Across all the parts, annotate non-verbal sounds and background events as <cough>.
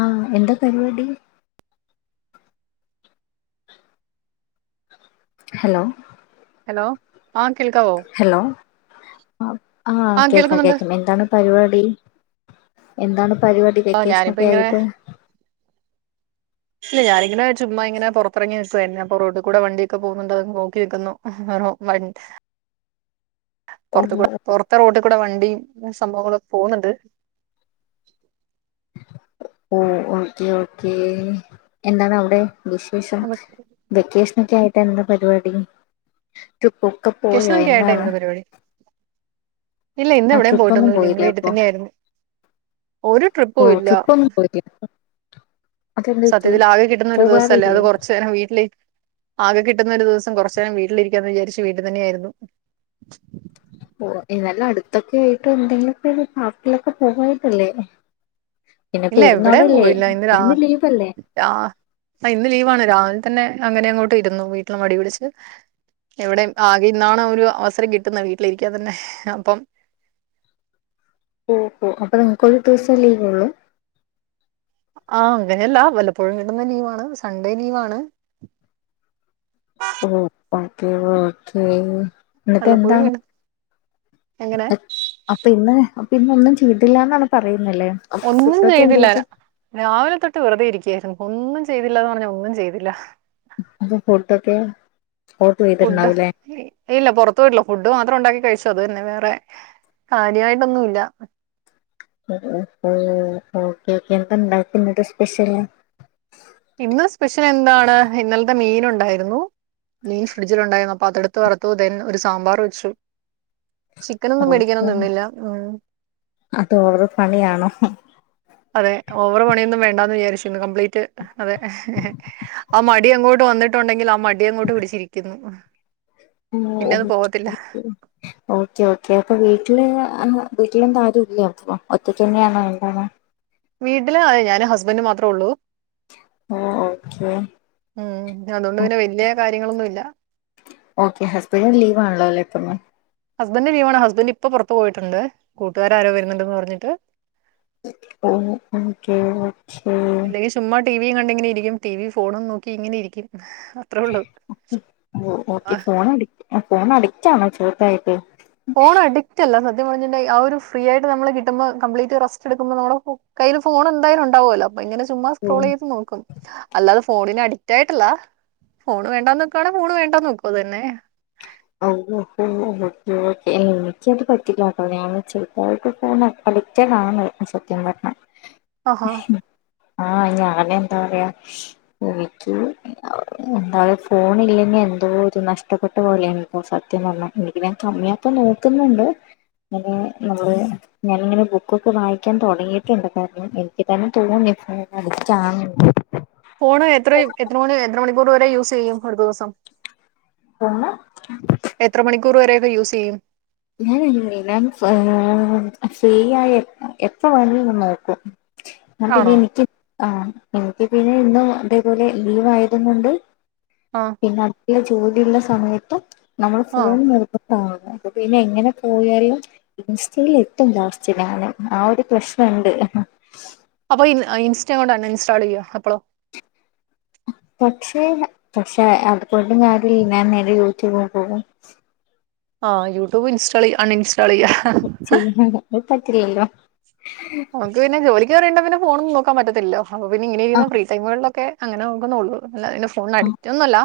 ആഹ് എന്താ പരിപാടി hello hello ആഹ് കേൾക്കാവോ ഹലോ ആഹ് കേക്കാം കേക്കാം എന്താണ് പരിപാടി ടി എന്താണ് പരിപാടി ആഹ് ഞാനിപ്പോ വൊക്കേഷനൊക്കെ ഇങ്ങനെ ആയിട്ട് ഇല്ല ഞാനിങ്ങനെ ചുമ്മാ ഇങ്ങനെ പോറത്തിറങ്ങി നിക്കുവായിരുന്നു അപ്പോ റോഡി കൂടെ വണ്ടിയോക്കെ പോകുന്നുണ്ടോ നോക്കി നിക്കുന്നു <unintelligible> പോർത്ത് ഓഹ് കൂടെ പോറത്തെ റോഡ് കൂ കൂടെ വണ്ടിയും സംഭവങ്ങളൊക്കെ പോവ്ന്ന്ണ്ട് ഓ ഓക്കെ ഓക്കെ എന്താണ് ഔടെ വിശേഷം വെക്കേഷൻ വെക്കേഷനൊക്കെ ആയിട്ട് എന്താ പരിപാടി ട്രിപ്പൊക്കെ പോയോ ഒക്കെ ആയിട്ട് എന്താണ്? എന്ത് പരിപാടി ഇല്ല ഇന്ന് ആ എവിടെയും ട്രിപ്പൊന്നും പോയിട്ടൊന്നുല്ല ഇന്ന് പോയില്ലേ വീട്ട് അപ്പൊ തന്നെ ആയിരുന്നു ഒര് ട്രിപ്പു ഓഹ് ഇല്ല ട്രിപ്പൊന്നും പോയില്ലേ അതെന്ത് പറ്റി സത്യത്തില് ആകെ കിട്ടുന്ന ഒരു ദിവസല്ലേ പോകാറില്ലേ അത് കോർച്ച് നേരം വീട്ടില് ആകെ കിട്ടുന്ന ഒരു ദിവസം കൊർച്ചേരം വീട്ടിലിരിക്കാന്ന് വിചാരിച്ചു വീട്ട് തന്നെ ആയിരുന്നു പോവ എതായാലും അടുത്തൊക്കെ ആയിട്ട് എന്തെങ്കിലുക്കെ പാര്‍ക്കിലൊക്കെ പോവായിട്ടല്ലേ ഇല്ല എവിടെം പോയില്ല ഇന്ന് രാ ഇന്ന് ലീവാണ് രാവിൽ തന്നെ അങ്ങനെ അങ്ങോട്ട് ഇരുന്നു വീട്ടില് മടി പിടിച്ച് എവിടേം ആകെ ഇന്നാണ് ഒരു അവസരം കിട്ടുന്നെ വീട്ടിലിരിക്കാൻ തന്നെ അപ്പം ഓ ഓ അപ്പ നിങ്ങക്കൊരു ദിവസം ലീവോള്ളൂ ആഹ് അങ്ങനെല്ല വല്ലപ്പോഴും കിട്ടുന്ന ലീവാണ് സൺഡേ ലീവാണ് ഓ ഓക്കെ ഓക്കെ വല്ലപ്പോഴും എന്നിട്ടെന്താണ്? കിട്ടും അങ്ങനെ അപ്പ ഇന്ന് അപ്പ ഇന്ന് ഒന്നും ചെയ്തില്ലന്നാണോ പറയ് ഒന്നും ചെയ്തില്ല രാവിലെ തൊട്ട് വെർതെ ഇരിക്കായിരുന്നു ഒന്നും ചെ ചെയ്തില്ലാന്ന് പർഞ്ഞ ഒന്നും ചെയ്തില്ല അപ്പോ ഫുഡോക്കെ ഫുഡ് ഇല്ല പോർത്ത് പോയിട്ടില്ല ഫുഡ് മാത്രം ഉണ്ടാക്കി കഴിച്ച് ട്ട് അത് തന്നെ വേറെ കാര്യായിട്ടൊന്നുല്ല <unintelligible> ഓക്കെ ഓക്കെ എന്താ ഇണ്ടാക്കിയെ ഞ്ഞ്ട്ട് സ്പെഷ്യല് ഇന്ന് സ്പെഷ്യൽ എന്താണ് ഇന്നലത്തെ മീൻ ഉണ്ടായിരുന്നു മീൻ ഫ്രിഡ്ജിൽണ്ടായിരുന്നു അപ്പൊ അതടുത്ത് വറുത്തു ദെൻ ഒരു സാമ്പാർ വെച്ചു ചിക്കനൊന്നും മേടിക്കാനൊന്നും നിന്നില്ല ഉ അത് ഓവർ പണിയാണോ അതെ ഓവർ പണി, യൊന്നും വേണ്ടാന്ന് വിചാരിച്ചിന്ന് ഇന്ന് കംപ്ലീറ്റ് അതെ ആ മടി അങ്ങോട്ട് വന്നിട്ടുണ്ടെങ്കിൽ ആ മടി അങ്ങോട്ട് പിടിച്ചിരിക്കുന്നു ഓ പിന്നെ അത് പോകത്തില്ല <unintelligible> ഓക്കെ ഓക്കെ അപ്പൊ വീട്ടില് ആ വീട്ടിലെന്താ ആരും ഇല്ല പ്പ ഒറ്റക്കന്നെണോ എന്താണ് വീട്ടിലാണ് ഞാനും ഹസ് ബെൻഡും മാത്രേള്ളൂ ഓഹ് ഓക്കെ മ് അതോണ്ട് പിന്നെവല്യ കാര്യങ്ങളൊന്നുംല്ല ഓക്കെ ഹസ്ബൻഡന്റെ ലീവ് ആണല്ലോ പ്പം ഇന്ന് ഹസ്ബന് ലീവാണ് ഹസ്ബൻറ് ഇപ്പൊ പുറത്ത്പോയിട്ടുണ്ട് കൂട്ടുകാര ആരോ വരുന്നുണ്ട്ന്ന് പറഞ്ഞിട്ട് ഓ ഓക്കെ ഓക്കെ അല്ലെങ്കിൽ ചുമ്മാ ടിവിയും കണ്ട ഇങ്ങനെ ഇരിക്കും ടി വി ഫോണും നോക്കി ഇങ്ങനെ ഇരിക്കും അത്രേ ഉള്ളൂ ഓ ഓക്കെ ഫോൺ ഫോൺ അടക്റ്റ്ണോ ചോർത്തായിട്ട് ഫോൺ അഡിക്റ്റല്ല സ സത്യം പറന്നിട്ടുണ്ടങ്കിൽ ആ ഒരു ഫീ റിആയിട്ട് നമ്മ കിട്ടുമ്പോ കംപ്ീറ്റ് റസ്റ്റ് എടുക്കുമോ നമ്മ കയിൽ ഫോൺ എന്തായാലുംണ്ടാവുല്ലോ അപ്പ ഇങ്ങനെ ചുമ്മാ സ്ക്രോൾ ഉം ചെയ്ത് നോക്കും അല്ലാതെഫോണിന് അഡി റ്റായിട്ടില്ല ഫോണ് വേണ്ടാ ന്ന്ക്കുവാണേ ഫോൺ വേണ്ടാ ന്ന് വെക്കും അത്‌തന്നെ ഓ ഓ ഓ ഓ എനിക്കത് പറ്റില്ല ട്ടോ ഞാൻ ചെറുതായിട്ട് ഫോൺ അ ഡിറ്റ ടാണ് അ സത്യംപറഞ്ഞാ അ ഹാ ആ ഞാന എന്താ പറയാഎനിക്ക് ന്താഫോണി ല്ലെങ്കി എ ന്തോ രു നഷ്ടപ്പെട്ട പോലെണ് പ്പ സത്യം പറഞ്ഞാഎനിക്ക് ഞാൻ കമ്മിയാക്ക നോക്കുന്നുണ്ട് അങ്ങനെ നമ്മള് ഞാനിങ്ങനെ ബുക്കൊക്കെ വായിക്കാൻ തുടങ്ങിയിട്ടുണ്ട് കാരണം എനിക്ക് തന്നെ തോന്നി ഫോൺ അടിറ്റാണെന്ന് ഫോണ് എത്ര എത്ര മണി എത്ര മണിക്കൂർ വരെ യൂസ് ചെയ്യും ഒരു ദിവസം ഫോണ് എത്ര മണിക്കൂർ വരൊക്കെ യൂസ് ചെയ്യും ഞൻ അങ്ങനെ ല്ലഫ്രീയായാൽ എപ്പോ വേണക്കിം ന്ന്നോക്കും ഞാ പിന്നെ ആണോ എനിക്ക് അ എനിക്ക് പിന്നെ ഇന്നും അതേപോലെ ലീവ് ആയ ത് കൊണ്ട് ആഹ് പിന്നെ അ ജോലിയുള്ള സമയത്ത് നമ്മൾ ആഹ് നിർബന്ധ ആണ <unintelligible> പിന്നെ എങ്ങനെ പോയലും ഇൻസ്റ്റൽ എത്തും ലാസ്റ്റ് ഞാൻ അ ഒരു പ്രശ്നണ്ട് അപ്പൊ ഇ ഇൻസ്റ്റ കൊണ്ട് അൺ ഇൻസ്റ്റാൾ ചെയ്യ അപ്പോളോ പക്ഷെ പക്ഷെ അതുകൊണ്ട് ഞാൻ നേരെ യൂ ടൂബിൽ പോകും അ യൂട്യൂബ് ഇൻസ്റ്റാൾ ചെയ്യ അൺഇൻസ്റ്റാൾ ചെയ്യ ചെയ്യും അത് പറ്റില്ലല്ലോ നമക്ക് പിന്നെ ജോലിക്ക് കേറീണ്ടങ്കിൽ പിന്നെ ഫോണന്നും നോ ക്കാൻപറ്റത്തില്ല അപ്പ പിന്നെ ഇങ്ങന ആ ഇരിക്കുന്ന ഫ്രീടൈ മുകളിലൊക്കെ അങ്ങനെ നോക്കുന്നുള്ളൂ അല്ല അന്റെ ഫോണ് ന് അഡിക്റ്റ് ഒന്നുംല്ല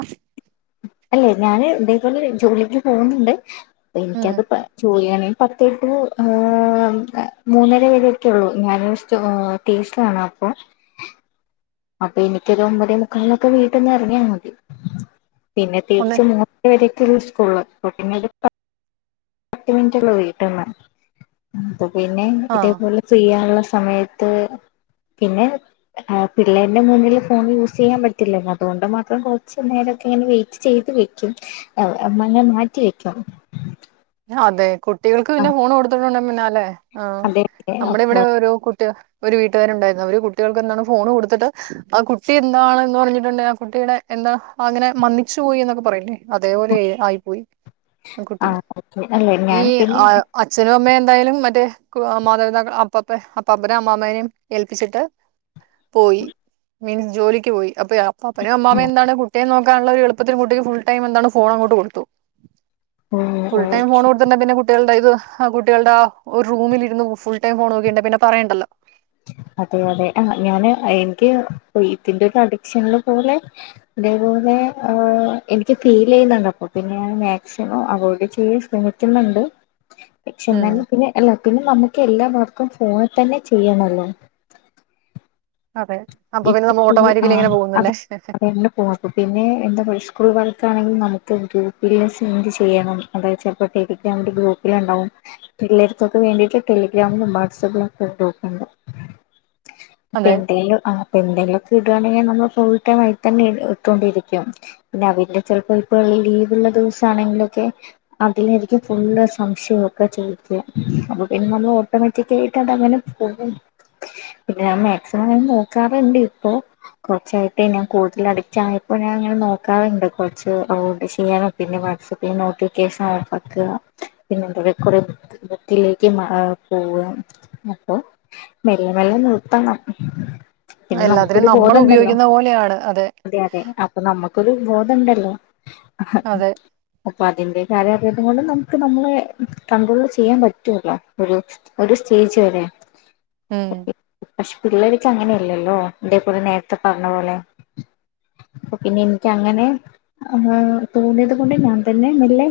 അല്ലെ ഞാന് ഇതേപോലെ ജോലിക്ക് പോകുന്നുണ്ട് അ ഉം എനിക്കത് ജോലിയാണെ പത്തേ ടു മൂന്നര വേരൊക്കെ ഉള്ളൂ ഞാൻ സ്റ്റ ടേസ്റ്റ് കാണാം പ്പം അപ്പൊ എനിക്കൊരു ഒമ്പതേ മുക്കാലിനൊക്കെ വീട്ടന്ന് ഇറങ്ങിയാൽ മതി പിന്നെ ഒന്ന് തീരിച്ച മൂന്ന് വരെക്കള്ളൂ സ്കൂൾ അപ്പം പിന്നെ രു പത്ത് മിനിറ്റ്ള്ളൂ വീട്ടന്ന് അപ്പ പിന്നെ ആഹ് ഇതേപോലെ ചെയ്യാനുള്ള സമയത്ത് പിന്നെ പിള്ളേരുടെ മുന്നില് ഫോൺ യൂസ് ചെയ്യാൻ പറ്റില്ല അതുകൊണ്ട് മാത്രം കൊറച്ചു നേരം ങ്ങനെ വെയിറ്റ് ചെയ്ത് വെക്കും അങ്ങനെ മാറ്റി വെക്കും അതെ കുട്ടികൾക്ക് പിന്നെ ഫോൺ കൊടുത്തിട്ടുണ്ട പിന്നാലെ അതെ അതെ ആനമ്മുടെ അപ്പൊ ഇവിടെ ഒരു കുട്ടി ഒരു വീട്ടുകാരു ഉണ്ടായിരുന്നു അവര് കുട്ടികൾക്ക് എന്താണ് ഫോൺ കൊടുത്തിട്ട് ആ കുട്ടി എന്താണന്ന് പറഞ്ഞിട്ടുണ്ട് ആ കുട്ടിയുടെ എന്താ അങ്ങനെ മന്നിച്ചു പോയി എന്നൊക്കെ പറയില്ലേ അതേപോലെ ആയി പോയി ആ അല്ലെ ഈ ഞാൻ പിന്നെ ആഹ് അച്ഛനും അമ്മയെ എന്തായാലും മറ്റേ കു മാതപിതാക്കള് അപ്പാപ്പെ അപ്പാപ്പനേും അമ്മാമ്മനേം ഏൽപ്പിച്ചിട്ട് പോയി മീൻസ് ജോലിക്ക് പോയി. അപ്പേ അപ്പാപ്പനും അമ്മാമ്മയും എന്താണ് കു ട്ടിയെ നോക്കാന്ള്ളരു എളുപ്പത്തിന് കുട്ടിക്ക് ഫുൾ ടൈം എന്താണ് ഫോണങ്ങോട്ട് കൊടുത്തു ഉം ഫുൾ ടൈം ഫോണ് കൊട്ത്ത്ണ്ടേ പിന്നെ കുട്ടികള്ടെ കയ്യില് <unintelligible> കുട്ടികള്ടെ ആ ഒരു റൂമിലിര്ന്ന് ഫുൾ ടൈം ഫോണ് നോക്കിണ്ടേ പിന്നെ പറയണ്ടല്ലോ അതെ അതെ ആഹ് ഞാന് എനിക്ക് ഇതിന്റെ ഒരു അഡിക്ഷനല് പോലെ ഇതേപോലെ ഏഹ് ആഹ് എനിക്ക് ഫീലെയ്യുന്നുണ്ട് അപ്പോ പിന്നെ ഞാൻ മാക്സിമം അവോയ്ഡ് ചെയ്യാൻ ശ്രമിക്ക്യുന്നുണ്ട് പക്ഷേ ഉം എന്നാലും പിന്നെ എല്ലാത്തിനും നമുക്ക് എല്ലാ വർക്കും ഫോണിത്തന്നെ ചെയ്യണം <unintelligible> അതെ അപ്പൊ ഇപ്പ പിന്നെ നമ്മൾ ഫുൾ ഓട്ടോമാറ്റിക്കലി ഇങ്ങനെ ആഹ് അത് പോകുന്നല്ലേ അതെ <unintelligible> പിന്നെ എന്താ <unintelligible> സ്കൂള് വർക്കാണെങ്കി നമുക്ക് ഗ്രൂപ്പില് സെൻഡ് ചെയ്യണം അതായത് ചെലപ്പോ ടെലിഗ്രാമില് ഗ്രൂപ്പില്ണ്ടാവും ഉം പിള്ളേര്ക്കൊക്ക് വേണ്ടീട്ട് ടെലിഗ്രാമിലും വാട്സആപ്പിലും ഒക്കെ ഗ്രൂപ്പ്ണ്ട് അപ്പ അതെ എന്തേലു ആഹ് എന്തേലൊക്കെ ഇടാണെങ്കി നമ്മ ഫുൾ ടൈം അയി തന്നെ ഇ ഇട്ടോണ്ടിരിക്കും പിന്നെ <unintelligible> ചെലപ്പോ <unintelligible> ലീവ്ള്ള ദിവസാണെങ്കിലൊക്കെ അതിലായിരിക്കും ഫുള്ള് സംശയൊക്കെ ചോയിക്ക്യാ അപ്പൊ പിന്നെ നമ്മള് ഓട്ടോമാറ്റിക്കായിട്ട് അതങ്ങനെ പോവും പിന്നെ മാക്സിമം ഞാന് നോ ക്കാറ്ണ്ട് ഇപ്പോ കൊറച്ചായിട്ട് ഞാൻ കൂടുതല് അഡിക്റ്റായപ്പോ ഞാൻ ഇങ്ങനെ നോക്കാറ്ണ്ട് കൊറച്ച് അവോയ്ഡ് ചെയ്യണം പിന്നെ വാട്സആപ്പി നോട്ടിഫിക്കേഷൻ ഓഫാക്കാ പിന്നെ എന്താ വേ കൊറേ ബുക്ക് <unintelligible> ട്ടിലേക്ക് മ ആഹ് പോവാ അപ്പൊ മെല്ലെ മെല്ലെ നിർത്തണം ഉം പിന്നെ എല്ലാത്തിനും നമുക്കൊരു നമ്മൾ ബോധണ്ടല്ലോ ഉപയോഗിക്കുന്ന പോലെയാണ് അതെ അതെ അപ്പം നമ്മക്കൊര് ബോധംണ്ടല്ലോ അതെ അപ്പൊ അതിന്റെ <unintelligible> കൊണ്ടും നമുക്ക് നമ്മളെ കണ്ട്രോളില് ചെയ്യാൻ പറ്റുവല്ലോ ഒരു ഒരു സ്റ്റേജ് വരെ ഉം പക്ഷെ പിള്ളർക്ക് അങ്ങനെയല്ലല്ലോ ഇതേപോലെ നേരത്തെ പറഞ്ഞ പോലെ അപ്പ പിന്നെ എനിക്ക് അങ്ങനെ ആഹ് തോന്നിയത് കൊണ്ട് ഞാൻ തന്നെ മെല്ലേ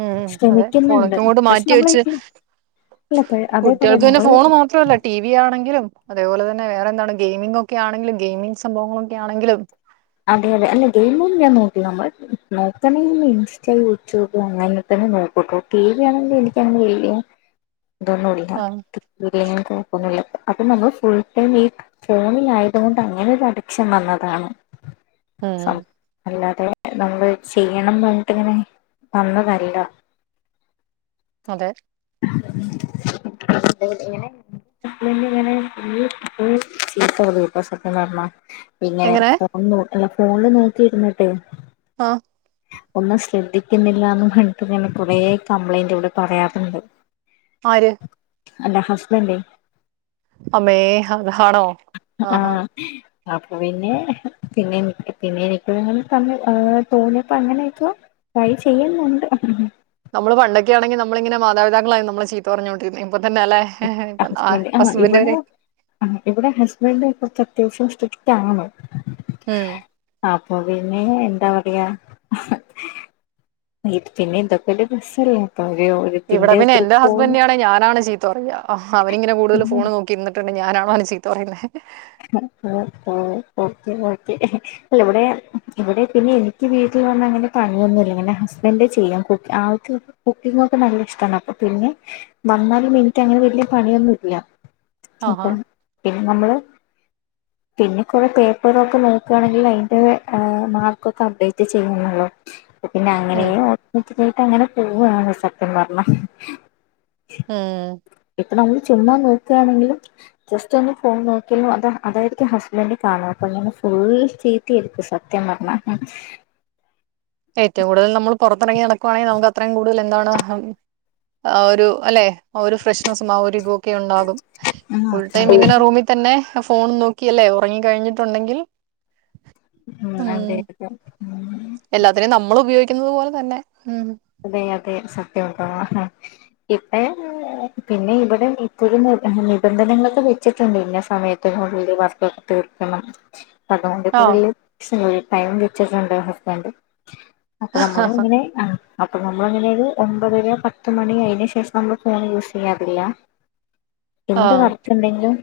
ഉം ഉം അതെ ഫോണൊക്കെ അങ്ങോട്ട് പക്ഷെ മാറ്റി നമ്മള് വെച്ച് ഇല്ല അതേപോലെ കുട്ടികൾക്ക് പിന്നെ നമ്മള് ഫോണ് മാത്രല്ല ടി വി ആണെങ്കിലും അതേപോലെ തന്നെ വേറെന്താ ഗെയിമിഗ് ഒക്കെ ആണെങ്കിലും ഗെയിമിംഗ് സംഭവങ്ങളൊക്കെ ആണെങ്കിലും അതെ അതെ അല്ല ഗെയിമൊന്നും ഞാൻ നോക്ക നമ്മ നോക്കണെങ്കിൽ ഇൻസ്റ്റ യൂട്യൂബ് അങ്ങനെ തന്നെ നോക്ക ട്ടോ ടി വി ആണെങ്കിൽ എനിക്കങ്ങനെ വെല്യ ഇതൊന്നുല്ല ആ <unintelligible> കൊഴപ്പൊന്നുല്ല അപ്പം നമ്മൾ ഫുൾ ടൈം ഈ ഫോണില് ആയത് കൊണ്ട് അങ്ങനെ ഒരു അഡിക്ഷൻ വന്നതാണ് ഉം സം അല്ല ത്തെ നമ്മള് ചെയ്യണം വേണ്ടിട്ട് ഇങ്ങനെ വന്നതല്ല അതെ ഇങ്ങനെ ഹസ്ബന്റ് ഇങ്ങനെ <unintelligible> <unintelligible> ഇങ്ങനെ എങ്ങനെ ഫോൺ നോക്കി അല്ല ഫോണില് നോക്കിയിരുന്നിട്ടെയ് ആഹ് ഒന്നും ശ്രദ്ധിക്കുന്നില്ലാന്ന് കണ്ടിട്ട് ഇങ്ങനെ കൊറേ കംപ്ലൈൻറ് ഇവടെ പറയാറുണ്ട് ആര്? അല്ല ഹസ്ബന്റെയ് അമ്മേ ഹ-ത ഹാണോ ആഹാ ആഹ് അപ്പൊ പിന്നെ പിന്നെ പിന്നെ എനിക്ക് നിങ്ങ ത തോന്നിയപ്പോ അങ്ങനെ ആയിക്കോ ട്രൈ ചെയ്യുന്നുണ്ട് നമ്മള് പണ്ടൊക്കൊണെങ്ക നമ്മളിങ്ങനെ മാതാപതളായി നമ്മള് ചീത പറഞ്ഞുകൊണ്ടിരിക്ക ഇപ്പൊ തന്നെ അല്ലേ ഹസ്ബന്ഡ വരെ ആ ഇവിടെ ഹസ്ബൻഡന്റെ കുറത്ത് അത്യാവഷൻ സ്ട്രിറ്റ്ണോ ഉം അപ്പൊ പിന്നെ എന്താ പറയാ ഇത് പിന്നെ ഇന്തൊക്കെ ബസ്സല്ലേ ഇവിടെ പിന്നെ എന്റെറെ ഹസ്ബൻറി ആാണ് ഞാനാണ്ീ ചീ പറയാ അവന ഇങ്ങനെ കൂടുതൽ ഫോണ് നോക്കിുണ്ട് ഞാനാണോ അന ചീത്ത പറയേ ഓ ഓേ അ ഇവിടെ ഇവിടെ പിന്നെ എനിക്ക് വീട്ടിൽ അ അങ്ങനെ പണിയൊന്നുംുമല്ലെങ്ങെ ഹസ്ബൻഡ് ചെയ്യും ആൾക്ക് കുക്കിങ്ങ ഒക്കെ നല്ല ഇഷ്ടമാണ് അപ്പ പിന്നെ വന്നാല് മിനിറ്റ് അങ്ങനെ വലിയ പണിയൊന്നും ഇല്ല ആഹാ അപ്പം പിന്നെ നമ്മള് പിന്നെ കുറെ പേപ്പറൊക്കെ നോക്കുകയാണെങ്കിൽ അതിന്റെ മാർക്കൊക്കെ അപ്ഡേറ്റ് ചെയ്യുന്നുള്ളോ പിന്നെ ഉം അങ്ങനെയ ഓട്ടോമറ്റിക്ക ആായിട്ട് അങ്ങനെ പോവാണ് സത്യം പറഞ്ഞ ഹം അ നമ്മൾ ചെന്നാൻ നോക്കുകയാണെങ്കിലും ജസ്റ്റ് ഒന്ന് ഫോൺ നോക്കിയ അതായിരിക്കും ഹസ്ബൻഡ് കാണുക അപ്പൊ ഞൻ ഫുൾ ചീത്തി എടുക്ക സത്യം പറഞ്ഞ ഏറ്റവും കൂടുതൽ നമ്മൾ പുറത്തിറങ്ങി നടക്കുവാണെങ്കിൽ നമുക്ക് അത്രയും കൂടുതൽ എന്താണ് ആ ഒരു അല്ലെ ഒരു ഫ്രഷ് ഒക്കെ ഉണ്ടാകും ഉം ഫുൾടൈ ഇങ്ങനെ റൂമിൽ തന്നെ ഫോൺ നോക്കിയല്ലേ ഉറങ്ങി കഴിഞ്ഞിട്ടുണ്ടെങ്കിൽ ഉം അതെ അതെ എല്ലാത്തിനെയും നമ്മൾ ഉപയോഗിക്കുന്നത് പോലെ തന്നെ ഉം അതെ അതെ ോ ഇപ്പ പിന്നെ ഇവിടെ ഇപ്പൊ നിബന്ധനകൊക്കെ ട്ടുണ്ട് ഇന്ന സമയത്തി മുള്ളിൽ വർക്കൊക്കെ തീർക്കണം ആ പതണ്ടടൈം കട്ടിട്ടുണ്ട് ഹസ്ബൻഡ് അപ്പൊ നമ്മള് ഇങ്ങനെ ആ അപ്പൊ നമ്മൾ അങ്ങനെൊ ഒരു ഒമ്പത് രൂ പത്ത് മണി അയന് ശേഷം നമ്മൾ ഫോൺ യൂസ് ചെയ്യാറില്ല ആ എന്ത് വർക്ക് ഉണ്ടെങ്കിലും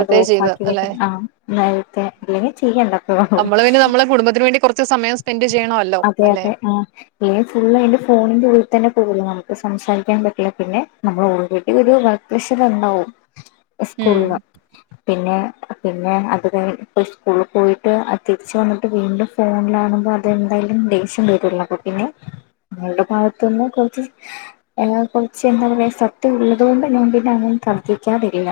അത് ഓഫ ചെയ്ത് ആക്കി അല്ലെ വെക്കണം ആ നേരത്തെ അല്ലെങ്കിൽ ചെയ്യണ്ട നമ്മള് വേണ്ടി നമ്മെ കുടുംബത്തിന് വേണ്ട കുറ അതെ അതെ ആ് ൻ ഫുള്ള് അയിന്റെ ഫോണിന്റെ ഉള്ളിൽ തന്നെ പോകുന്നു നൾ സംസാരിക്കാൻ പറ്റില്ല പിന്നെ നമ്മൾ ഓൾറെഡി ഒരു ബഡ് പ്രഷർണ്ടാവും ഉം സ്കൂളില പിന്നെ പിന്നെ അത്ഴ ഇ സ്കൂളിൽ പോയിട്ട് അത് തിരിച്ച വന്നിട്ട് വീണ്ടും ഫോൺ കാണുമ്പോ അത്െന്തായാലും ദേഷ്യം വട്ടള്ള അപ്പ പിന്നെ ഞങ്ങളുടെ ഭാഗത്തുനിന്ന് കുറച്ച് കുറച്ച് എന്താ പറയാ സത്യം ഉള്ളത്ുകൊണ്ട് ഞാൻ പിന്നെ അ കർദിക്കാതിരില്ല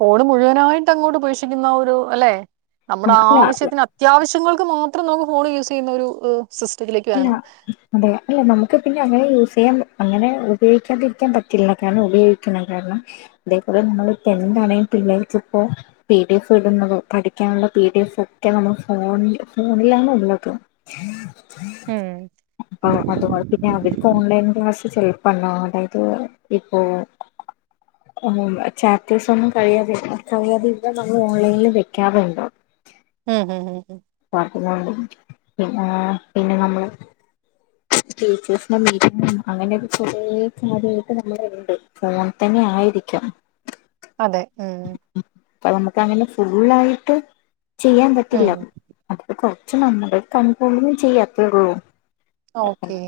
ഫട് മുഴുവനായിട്ട് അങ്ങോട്ട് പേക്ഷിക്കുന്ന ഒരു അല്ലെ നമ്മുടെ അല്ല ആവശ്യത്തിന് അത്യാവശ്യങ്ങൾ നക്ക് മാത്രം നമുക്ക് ഫോൺ യൂസ് ചെയ്യുന്ന ഒരു സിസ്റ്റത്തിലേക്ക് അല്ല വരണം അതെ അല്ല നമുക്ക് പിന്നെ അങ്ങനെ യ അം അങ്ങനെ ഉപയോഗിക്കാതിരിക്കാൻ പറ്റില്ല കാരണം ഉപയോഗിക്കണം കാരണം അതേപോലെ നമ്മൾ പെ ണ പിള്ളേക്ക് ഇപ്പോ പി ഡി എഫ് ഇടുന്നത് പഠിക്കാനുള്ള പി ഡി എഫ് ഒക്കെ നമ്മൾ ഫോണ ല്ലന ഉള്ളത്ത ഉം അപ്പ അതോ പിന്നെ അവർക്ക് ഓൺലൈൻ ക്ലാസ്സ് ച പ അതായത് ഇപ്പോൊ ആ ചാപ്റ്റേഴ്സ് ഒന്നും കഴാതിെ കഴിയാതെ ഇല്ല നമ്മൾ ഓൺലൈനിൽ വെക്കാറുണ്ടോ ഹംം ഹ <unintelligible> പിന്നെ നമ്മള് ടീച്ചേഴ്സിന്റെ മീറ്റിംഗ് അങ്ങനെ ഒരു കുറേ കാര്യായിട്ട് നമ്മള് ഉണ്ട് ഫോൺ തന്നെ ആയിരിക്കാം അതെ ഉം അപ്പൊ നമുക്ക് അങ്ങനെ ഫുള്ളായിട്ട് ചെയ്യാൻ ഉം പറ്റില്ല <unintelligible> പക്ഷേ നമ്മള് കണിക്കൊണ്ടും ചെയ്യത്തേഒള്ളൂ ഓക്കേ